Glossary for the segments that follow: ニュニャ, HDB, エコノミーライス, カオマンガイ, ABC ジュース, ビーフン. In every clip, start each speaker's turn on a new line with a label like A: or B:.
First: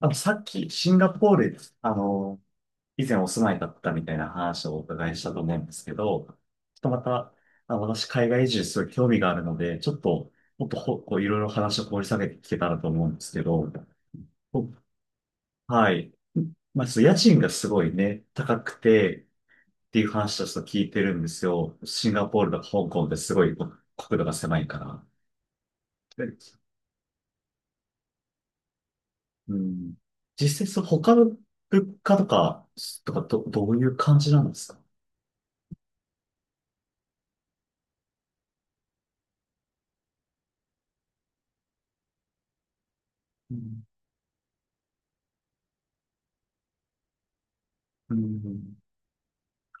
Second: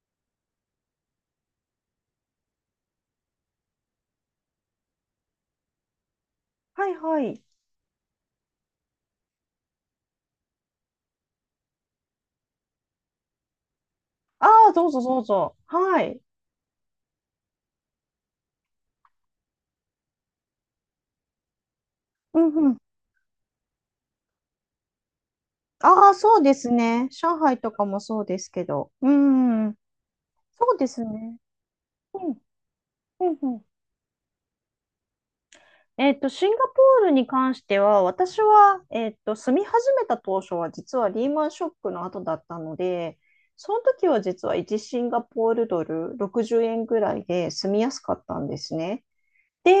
A: あと、さっき、シンガポール、あの、以前お住まいだったみたいな話をお伺いしたと思うんですけど、ちょっ
B: は
A: と
B: い
A: ま
B: は
A: た、
B: い。
A: 私、海外移住すごい興味があるので、ちょっと、もっとほ、こう、いろいろ話を掘り下げて聞けたらと思うんですけど、
B: あ
A: お
B: あ、どうぞどうぞ。
A: は
B: は
A: い。
B: い。
A: まあ、ちょっと家賃がすごいね、高くて、っていう話をちょっと聞いてるんですよ。シンガポ
B: う
A: ール
B: ん
A: と
B: う
A: か
B: ん。
A: 香港ってすごい国土が狭いから。
B: ああ、そうで
A: で
B: すね。上海とかもそうですけど。う
A: う
B: ん。
A: ん。実
B: そ
A: 際、
B: う
A: そう
B: です
A: 他の
B: ね。
A: 物価と
B: うん。
A: か、
B: うんうん。
A: どういう感じなんですか？
B: シンガポールに関しては、私は、住み始めた当初は、実はリーマンショックの後だったので、
A: う
B: その
A: ん。
B: 時は実は1シンガポールドル60円ぐらいで住みやすか
A: う
B: ったんです
A: ん。
B: ね。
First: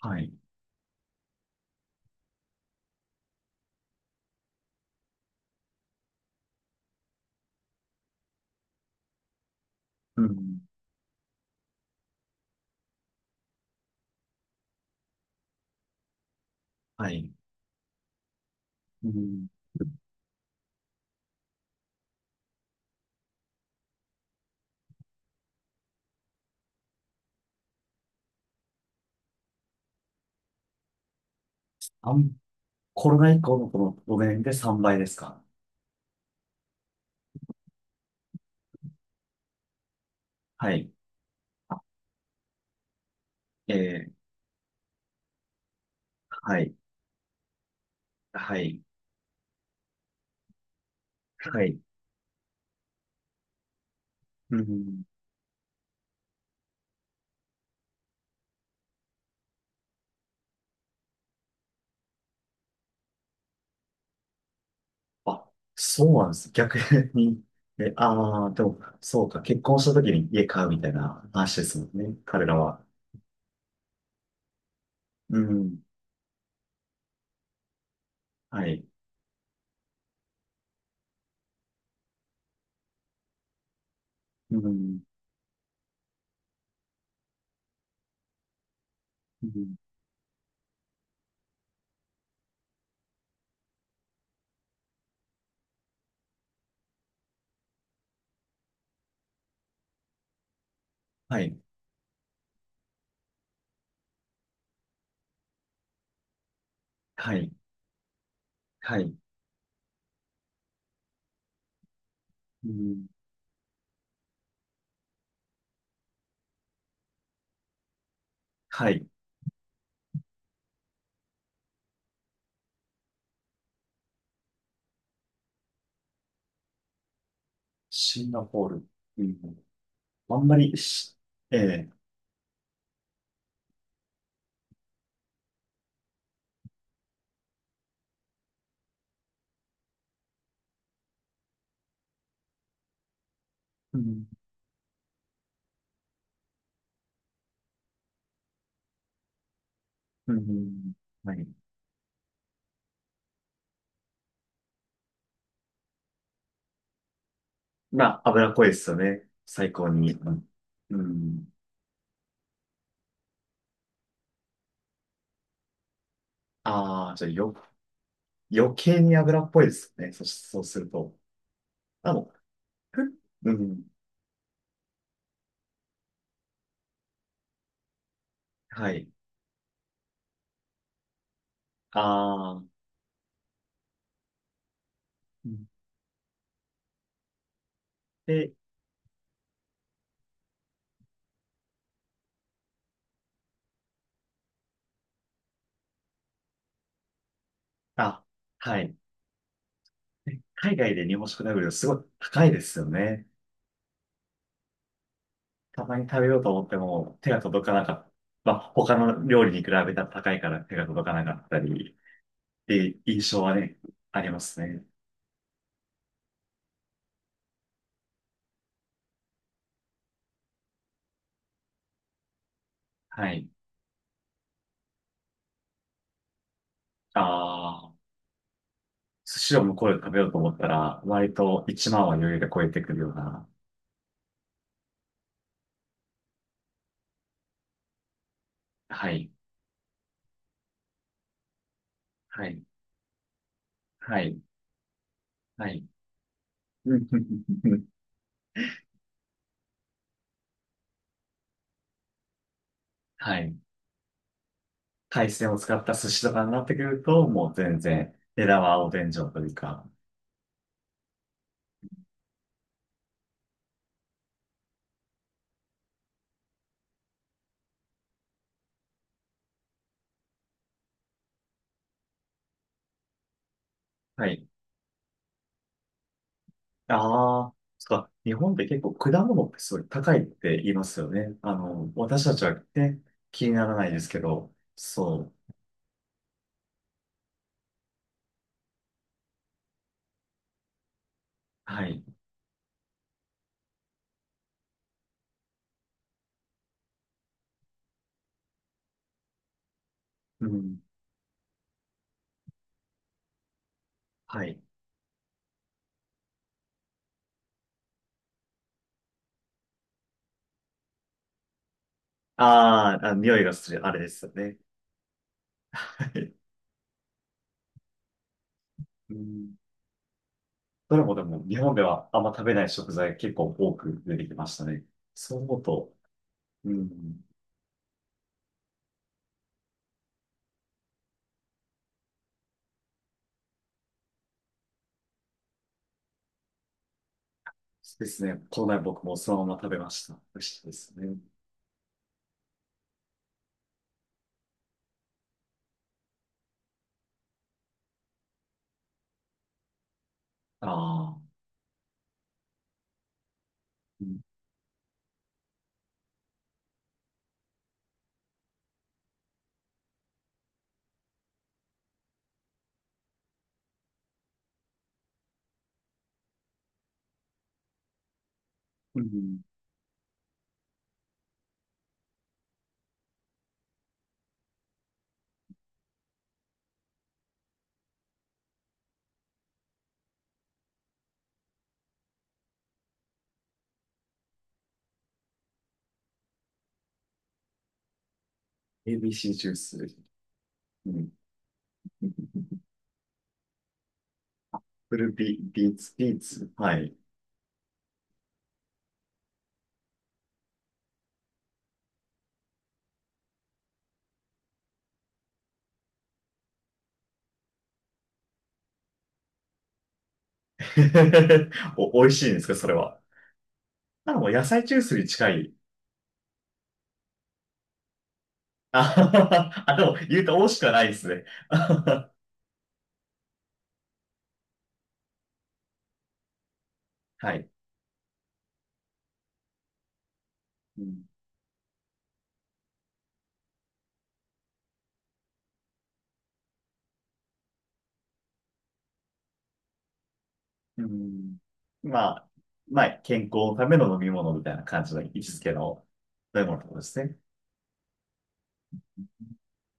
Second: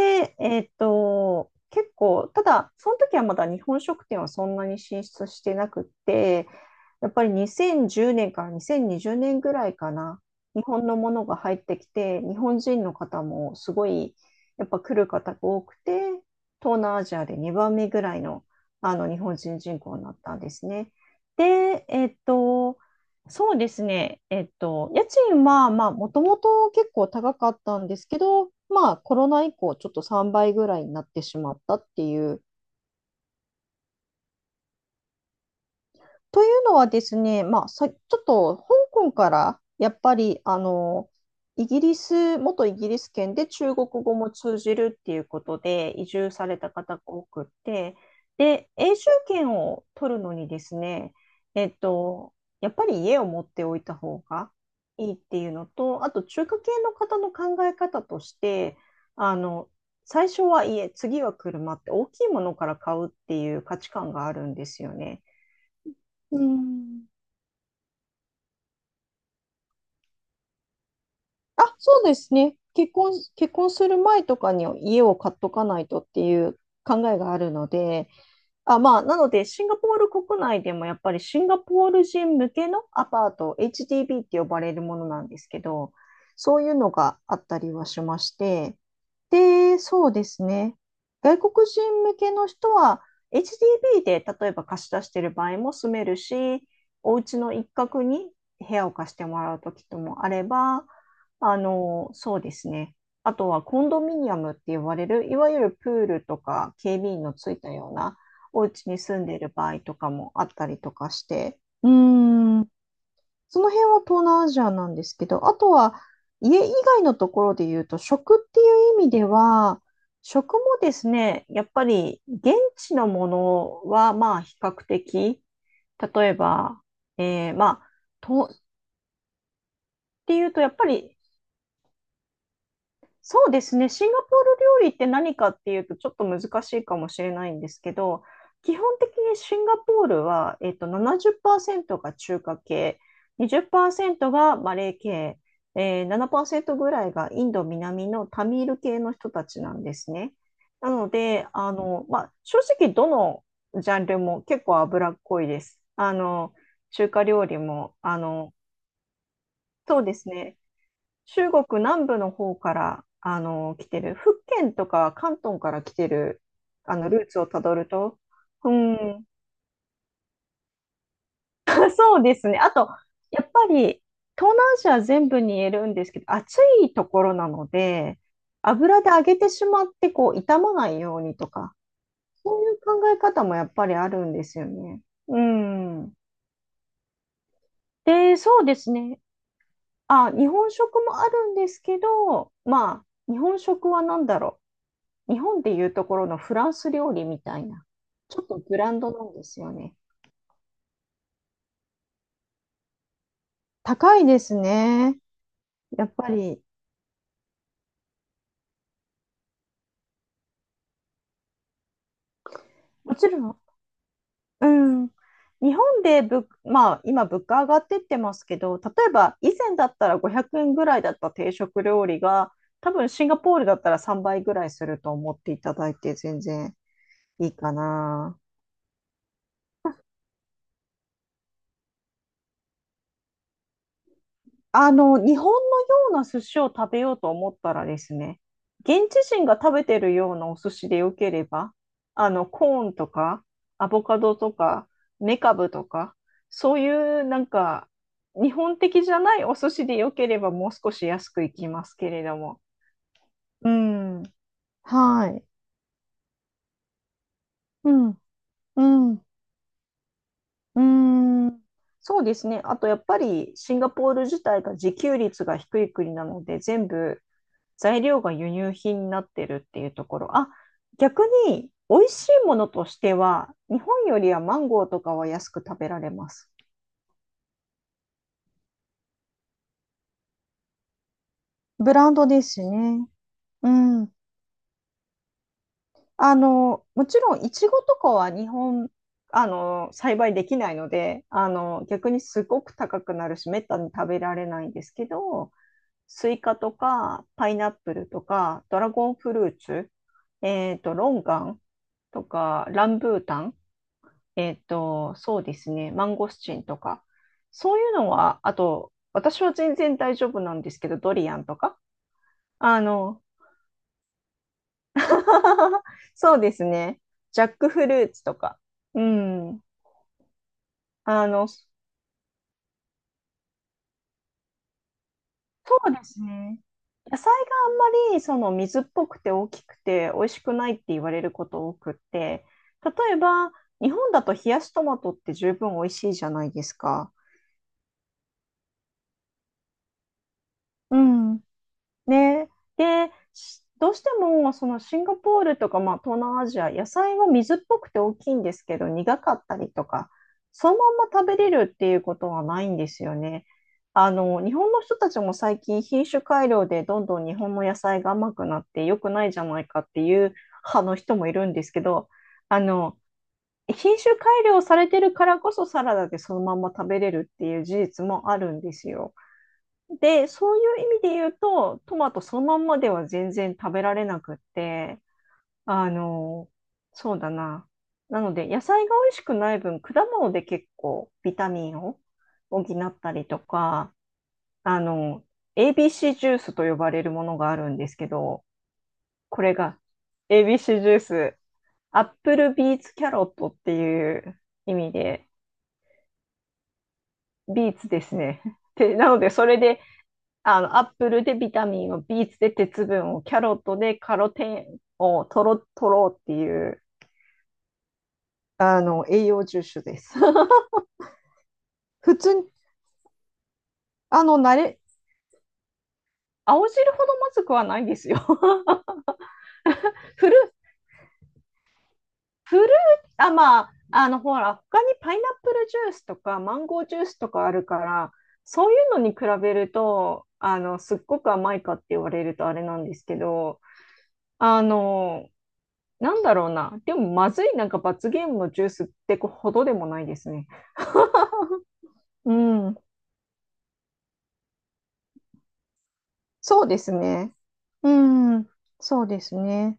A: はい。
B: 結構、ただ、その時はまだ日本食店はそんなに進出してなくって、やっぱり2010年から2020年ぐらいかな、
A: うん。
B: 日本のものが入ってきて、日本人の方もすごい、やっぱ来る方が多くて、東南ア
A: は
B: ジア
A: い。
B: で2番目ぐらいの、あ
A: う
B: の日本
A: ん。
B: 人人口になったんですね。で、そうですね。家賃は、まあ、もともと結構高かったんですけど、まあ、コロナ以降、ちょっと3倍ぐらいになってしまったって
A: あ
B: い
A: ん、
B: う
A: コロナ以降のこの5年で3倍ですか？
B: というのはですね、まあ、ちょっと香港からやっぱりあ
A: はい。
B: のイ
A: あ
B: ギリス、元イギリス圏で
A: え
B: 中国
A: ー、
B: 語も通じるっていうことで移住され
A: は
B: た
A: い。
B: 方が多くって、
A: は
B: で、
A: い。
B: 永住権を取るのにですね、
A: は
B: えっ
A: い。
B: と、やっぱり家を持っておいた方が
A: うん。
B: いいっていうのと、あと中華系の方の考え方として、あの、最初は家、次は車って大きいものから買うっていう価値観があるんですよね。
A: あ、そうなんで
B: う
A: す。逆
B: ん、
A: に。え、ああ、でも、そうか。結婚した時に家買うみたいな話で
B: あ、
A: すもん
B: そうで
A: ね。
B: す
A: 彼ら
B: ね。
A: は。
B: 結婚する前とかに家を買っ
A: う
B: とか
A: ん。
B: ないとっていう考えがあるので、
A: は
B: あ、
A: い。
B: まあ、なので、シンガポール国内でもやっぱりシンガポール人向けのアパート、HDB って呼
A: う
B: ばれるも
A: ん。
B: のなんですけど、そういうのがあったりはしまして、
A: うん。
B: で、そうですね。外国人向けの人は、HDB で例えば貸し出してる場合も住めるし、お家の一角に部屋を貸してもらうときともあれば、
A: はい。
B: そうですね。あとはコンドミニアムって呼ばれる、いわゆるプールとか警備員の
A: は
B: つ
A: い。
B: いたような、お家
A: は
B: に
A: い。
B: 住んでいる場合とかもあったりとかして、うー
A: う
B: ん。
A: ん。
B: その辺は東南アジアなんですけど、あとは家以外のところで言うと、食ってい
A: は
B: う
A: い。
B: 意味では、食もですね、やっぱり現地のものはまあ比較的、例えば、えーまあ、
A: シンガ
B: とっ
A: ポール。うん。
B: て
A: あん
B: いう
A: ま
B: と、やっ
A: り
B: ぱり
A: し、ええ。
B: そうですね。シンガポール料理って何かっていうとちょっと難しいかもしれないんですけど、基本的にシンガポールは、70%が中華系、
A: うん。
B: 20%がマレー系、7%ぐらいがインド南のタミール系の人たちなんです
A: う
B: ね。な
A: ん。
B: の
A: は
B: で、
A: い。
B: まあ、正直どのジャンルも結構脂っこいです。中華料理も、
A: まあ、脂っこいですよね。最高
B: そう
A: に。
B: ですね。
A: うん。
B: 中国南部の方から来てる、福建とか広東から来てるあの
A: ああ、じ
B: ルー
A: ゃあ
B: ツを
A: よ、
B: たどると、う
A: 余計に
B: ん、
A: 脂っぽいですね。そうすると。あ、
B: そ
A: も
B: うで
A: う、
B: すね。あと、や
A: ふう
B: っぱ
A: ん。
B: り東南アジア全部に言えるんですけど、暑いところなので、
A: は
B: 油
A: い。
B: で揚げてしまってこう傷まないようにとか、
A: あ
B: そうい
A: あ、
B: う考え方もやっぱりあるんですよね。う
A: うん。
B: ん。で、
A: で、
B: そうですね。あ、日本食もあるんですけど、まあ、日本食は何だろう。日本でいうところのフランス料理みたいな、
A: あ、
B: ちょっとブ
A: は
B: ラ
A: い。
B: ンドなんですよね。
A: で海外で日本食食べるのすごい高いですよね。
B: 高いですね。
A: たま
B: や
A: に
B: っ
A: 食べ
B: ぱ
A: ようと
B: り。
A: 思っても手が届かなかった。まあ、他の料理に比べたら高いから手が届かなかったり、っていう
B: もち
A: 印象
B: ろ
A: は
B: ん、
A: ね、あります
B: う
A: ね。
B: ん。日本でぶ、まあ、今物価上がってってますけど、例えば以前だったら500円ぐらいだった定食料理が、多分シ
A: は
B: ンガ
A: い。
B: ポールだったら3倍ぐらいすると思っていただいて全然いいか
A: ああ。
B: な。
A: 寿司を向こうで食べようと思ったら、割と1万は余裕で超えてくるような。
B: 日本のような寿司を食べようと思ったらですね、現
A: は
B: 地
A: い。
B: 人が食べてるようなお寿司でよければ、
A: はい。
B: コーンとか、アボ
A: は
B: カド
A: い。
B: とか、メカ
A: は
B: ブと
A: い。
B: か、そうい
A: う
B: うなん
A: ん。
B: か、日本的じゃないお寿司でよければ、もう少し安くいきますけれども。
A: はい。
B: うん。は
A: 海
B: い。
A: 鮮を使った寿司とかになってくると、もう全
B: う
A: 然、
B: ん。
A: 値段
B: う
A: はお天
B: ん。
A: 井
B: う
A: というか。
B: ーん。そうですね。あと、やっぱり、シンガポール自体が自給率が低い国なので、全部、材料が輸入品になってるっていうところ。あ、逆に美味しいものとしては、日本よ
A: は
B: りは
A: い。
B: マンゴーとかは安く食べられます。
A: ああ、そっか。日本って結構果物ってすごい高いって言いますよね。
B: ブラン
A: 私
B: ド
A: た
B: で
A: ち
B: す
A: はね、
B: ね。
A: 気にな
B: う
A: らないです
B: ん。
A: けど、そう。
B: もちろん、いちごとかは日本、栽培できないので、
A: はい。
B: 逆にすごく高くなるし、めったに食べられないんですけど、スイカとか、パイナップルとか、ドラゴンフルーツ、
A: うん。
B: ロンガンとか、ランブータン、
A: はい。
B: そうですね、マンゴスチンとか、そういうのは、あと、私は全然大丈夫なんですけど、ドリアンとか、あ
A: あーあ、
B: の、
A: 匂いがする、あれですよね。
B: そう ですね、ジャックフルーツとか、う
A: うん。
B: ん、
A: どれもでも日
B: そ
A: 本ではあんま食べない食材結構多く出てきましたね。そう思う
B: う
A: と、
B: ですね、
A: う
B: 野
A: ん、
B: 菜があんまりその水っぽくて大きくて美味しくないって言われること多くって、例えば、日本だと冷やしトマトって十分美味しいじゃないですか。
A: ですね。この前僕もそのまま食べました。美味しいです
B: う
A: ね。
B: ん。ね。で、どうしてもそのシンガポールとか、まあ、東南アジア、野菜は水っぽくて大きいんですけど、苦かったりとか、
A: あ
B: そのまん
A: あ、
B: ま食べれるっていうことはないんですよね。
A: うん。
B: 日本の人たちも最近品種改良でどんどん日本の野菜が甘くなって良くないじゃないかっていう派の人もいるんですけど、あの、品種改良されてるからこそサラダでそのまんま食べれるっていう事実もあるんです
A: う
B: よ。
A: ん、
B: で、そういう意味で言うと、トマトそのまんまでは全然食べられなくって、あの、そうだな。なので、野菜が美味しくない分、果物で結構ビタミンを補ったりとか、あの、ABC ジュースと呼ばれるものがあるんですけど、
A: ABC
B: こ
A: ジュ
B: れ
A: ース、
B: が ABC ジ
A: う
B: ュー
A: ん。
B: ス、アップルビーツキャロットっていう意味
A: フル
B: で、
A: ビ、ビーツ、ビーツ。はい。
B: ビーツですね。で、なので、それであの、アップルでビタミンを、ビーツで鉄分を、キャロットでカロテンを取ろうっていう、栄養重視です。
A: お、美味
B: 普
A: しいん
B: 通
A: です
B: に、
A: か、それは。あ、
B: あ
A: もう
B: の、
A: 野
B: 慣
A: 菜ジュー
B: れ、
A: スに近い。
B: 青汁ほどまずくはないですよ。
A: あ ははは、あでも言う
B: フ
A: と
B: ル、
A: 美味しくはないですね。
B: フル、あ、まあ、ほら、他にパイナップルジュースとか、マンゴージュースと
A: は
B: か
A: い。
B: あるから、そういうのに比べると、
A: う
B: すっ
A: ん。
B: ごく甘いかって言われるとあれなんですけど、あの、なんだろうな。でも、まずいなんか罰ゲームのジュースってほどでもないですね。
A: うん。まあ、
B: うん。
A: まあ、健康のための飲み物みたいな感じの位置づけの飲み物っ
B: そ
A: て
B: う
A: こ
B: で
A: とで
B: す
A: すね。
B: ね。うん、そうですね。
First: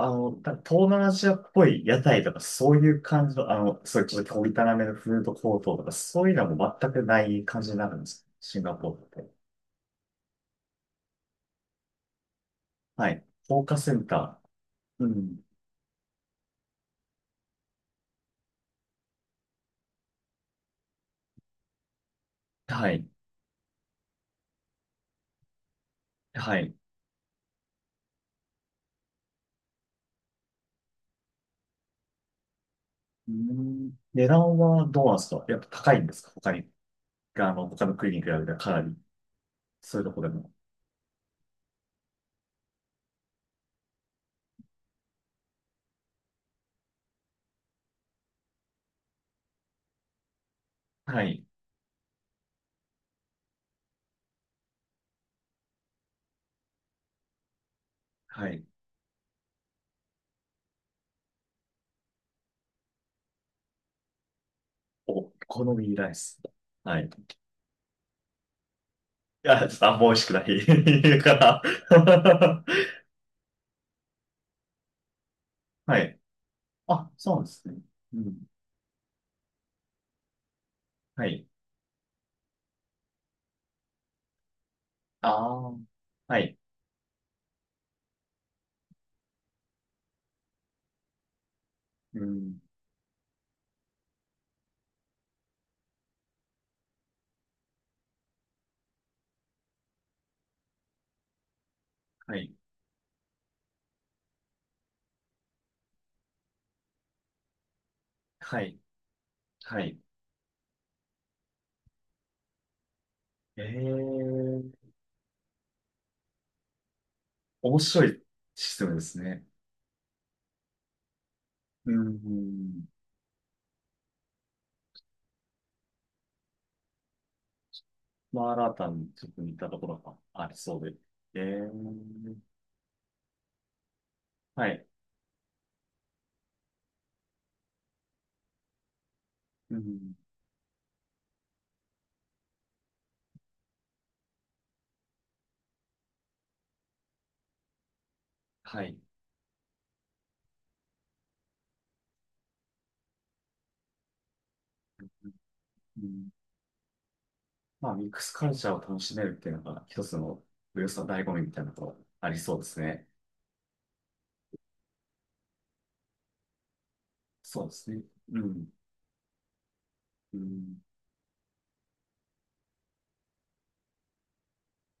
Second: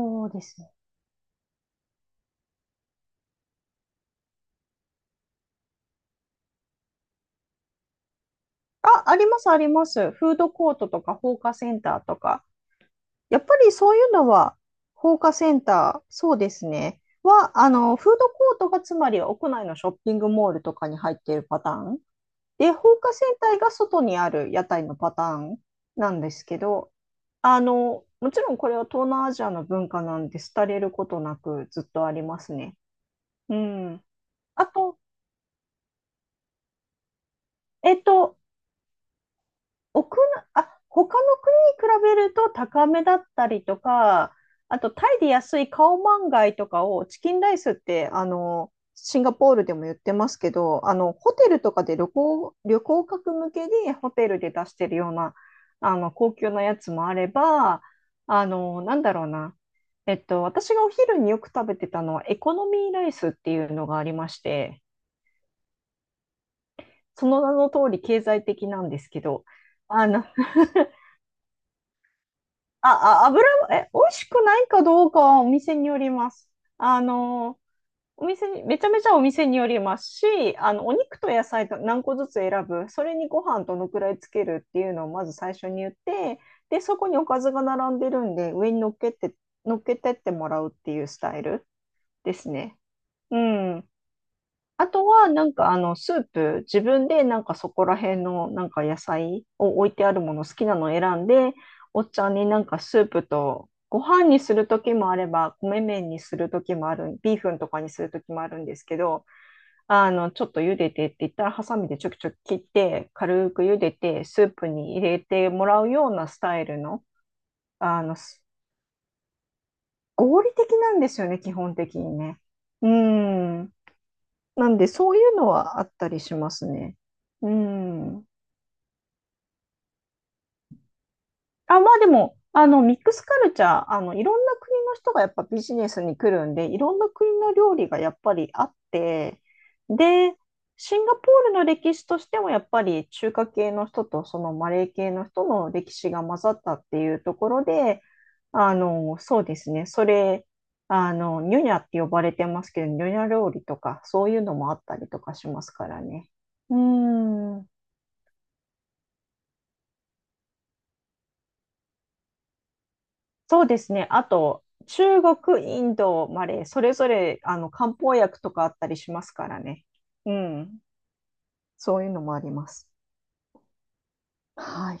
B: そうですね。
A: 東南アジアっぽい屋台とか、そういう感じの、そういうちょっと小汚めのフードコートとか、そういうのも全くない感じになるんです。シンガポール
B: あ、
A: っ
B: あり
A: て。
B: ます、あります。フードコートとか放火センターとか。
A: はい。
B: やっぱ
A: 放
B: り
A: 火セ
B: そうい
A: ン
B: うの
A: タ
B: は、
A: ー。う
B: 放火
A: ん。
B: センター、そうですね。は、フードコートがつまり屋内のショッピングモールとかに入っているパターン。で、
A: は
B: 放
A: い。
B: 火船体が外にある屋台のパターンなんです
A: は
B: け
A: い。
B: ど、もちろんこれは東南アジアの文化なんで、廃れることなくずっとありますね。
A: う
B: う
A: ん。
B: ん。
A: 値段
B: あ
A: は
B: と、
A: どうなんですか？やっぱ高いんですか？他に。他の
B: えっ
A: 国に比べ
B: と、
A: たらかなり。そういうと
B: 奥
A: こで
B: な、
A: も。
B: あ、他の国に比べると高めだったりとか、あとタイで安いカオマンガイとかをチキンライスって、シンガポールでも言ってますけど、
A: は
B: ホ
A: い。
B: テルとかで旅行客向けにホテルで出してるような、高級なやつもあれば、あ
A: はい。
B: の、なんだろうな。私がお昼によく食べてたのはエコノミーライスっていうのがありまして、
A: お好みライス。はい。
B: その名の通り経済的なんですけど、
A: いや、ちょっとあんま
B: あ
A: 美味し
B: の
A: く ない から
B: あ、あ、油も、え、美味しくないかどうかはお店に
A: は
B: より
A: い。
B: ます。あ
A: あ、そうなんで
B: の、
A: すね。う
B: お
A: ん。
B: 店に、めちゃめちゃお店によりますし、お肉
A: は
B: と野
A: い。
B: 菜と何個ずつ選ぶ、それにご飯どのくらいつけるっていうのをま
A: あ
B: ず最初
A: あ。
B: に言っ
A: は
B: て、
A: い。
B: で、そこにおかずが並んでるんで、上に乗っけて、乗っけてってもらうっていうスタイル
A: う
B: です
A: ん。
B: ね。うん。あとは、なんかスープ、自分でなんかそこら辺のなんか野菜を置いてあるもの好きなのを選んで、おっちゃん
A: は
B: に
A: い。
B: なんかスープとご飯にする時もあれば、米麺にする時もある、ビーフンとかにする時もある
A: は
B: んで
A: い。
B: すけど、
A: はい。
B: ちょっと茹でてって言ったら、ハサミでちょきちょき切って、軽
A: え
B: く茹でて、スー
A: え、
B: プに入れてもらうようなスタイルの、
A: 面
B: あ
A: 白
B: の、
A: いシステムですね。
B: 合理的なんですよね、基本
A: う
B: 的にね。
A: ん。
B: うん。なんで、そういうのはあったりしますね。うん。
A: マラタにちょっと似たところがありそうで。え
B: あ、まあでも、
A: え。
B: あの、ミックスカルチャー、いろんな
A: は
B: 国
A: い。
B: の人がやっぱビジネスに来るんで、いろんな国の料理がやっぱりあって、
A: うん。
B: で、シンガポールの歴史としてもやっぱり中華系の人とそのマレー系の人の歴史が混ざったっていうところで、あ
A: はい。
B: の、そうですね、それ、あの、ニュニャって呼ばれてますけど、ニュニャ料理とか、そういうのもあったりとかし
A: う
B: ますから
A: ん。
B: ね。うーん。
A: まあ、ミックスカルチャーを楽しめるっていうのが一つの、およそ醍醐味みたいなところありそうですね。
B: そうですね。あと、中国、インド、マレー、それぞれ、
A: そうです
B: 漢
A: ね。
B: 方
A: う
B: 薬とかあ
A: ん。
B: ったりしますからね。う
A: う
B: ん。
A: ん
B: そういうのもあります。はい。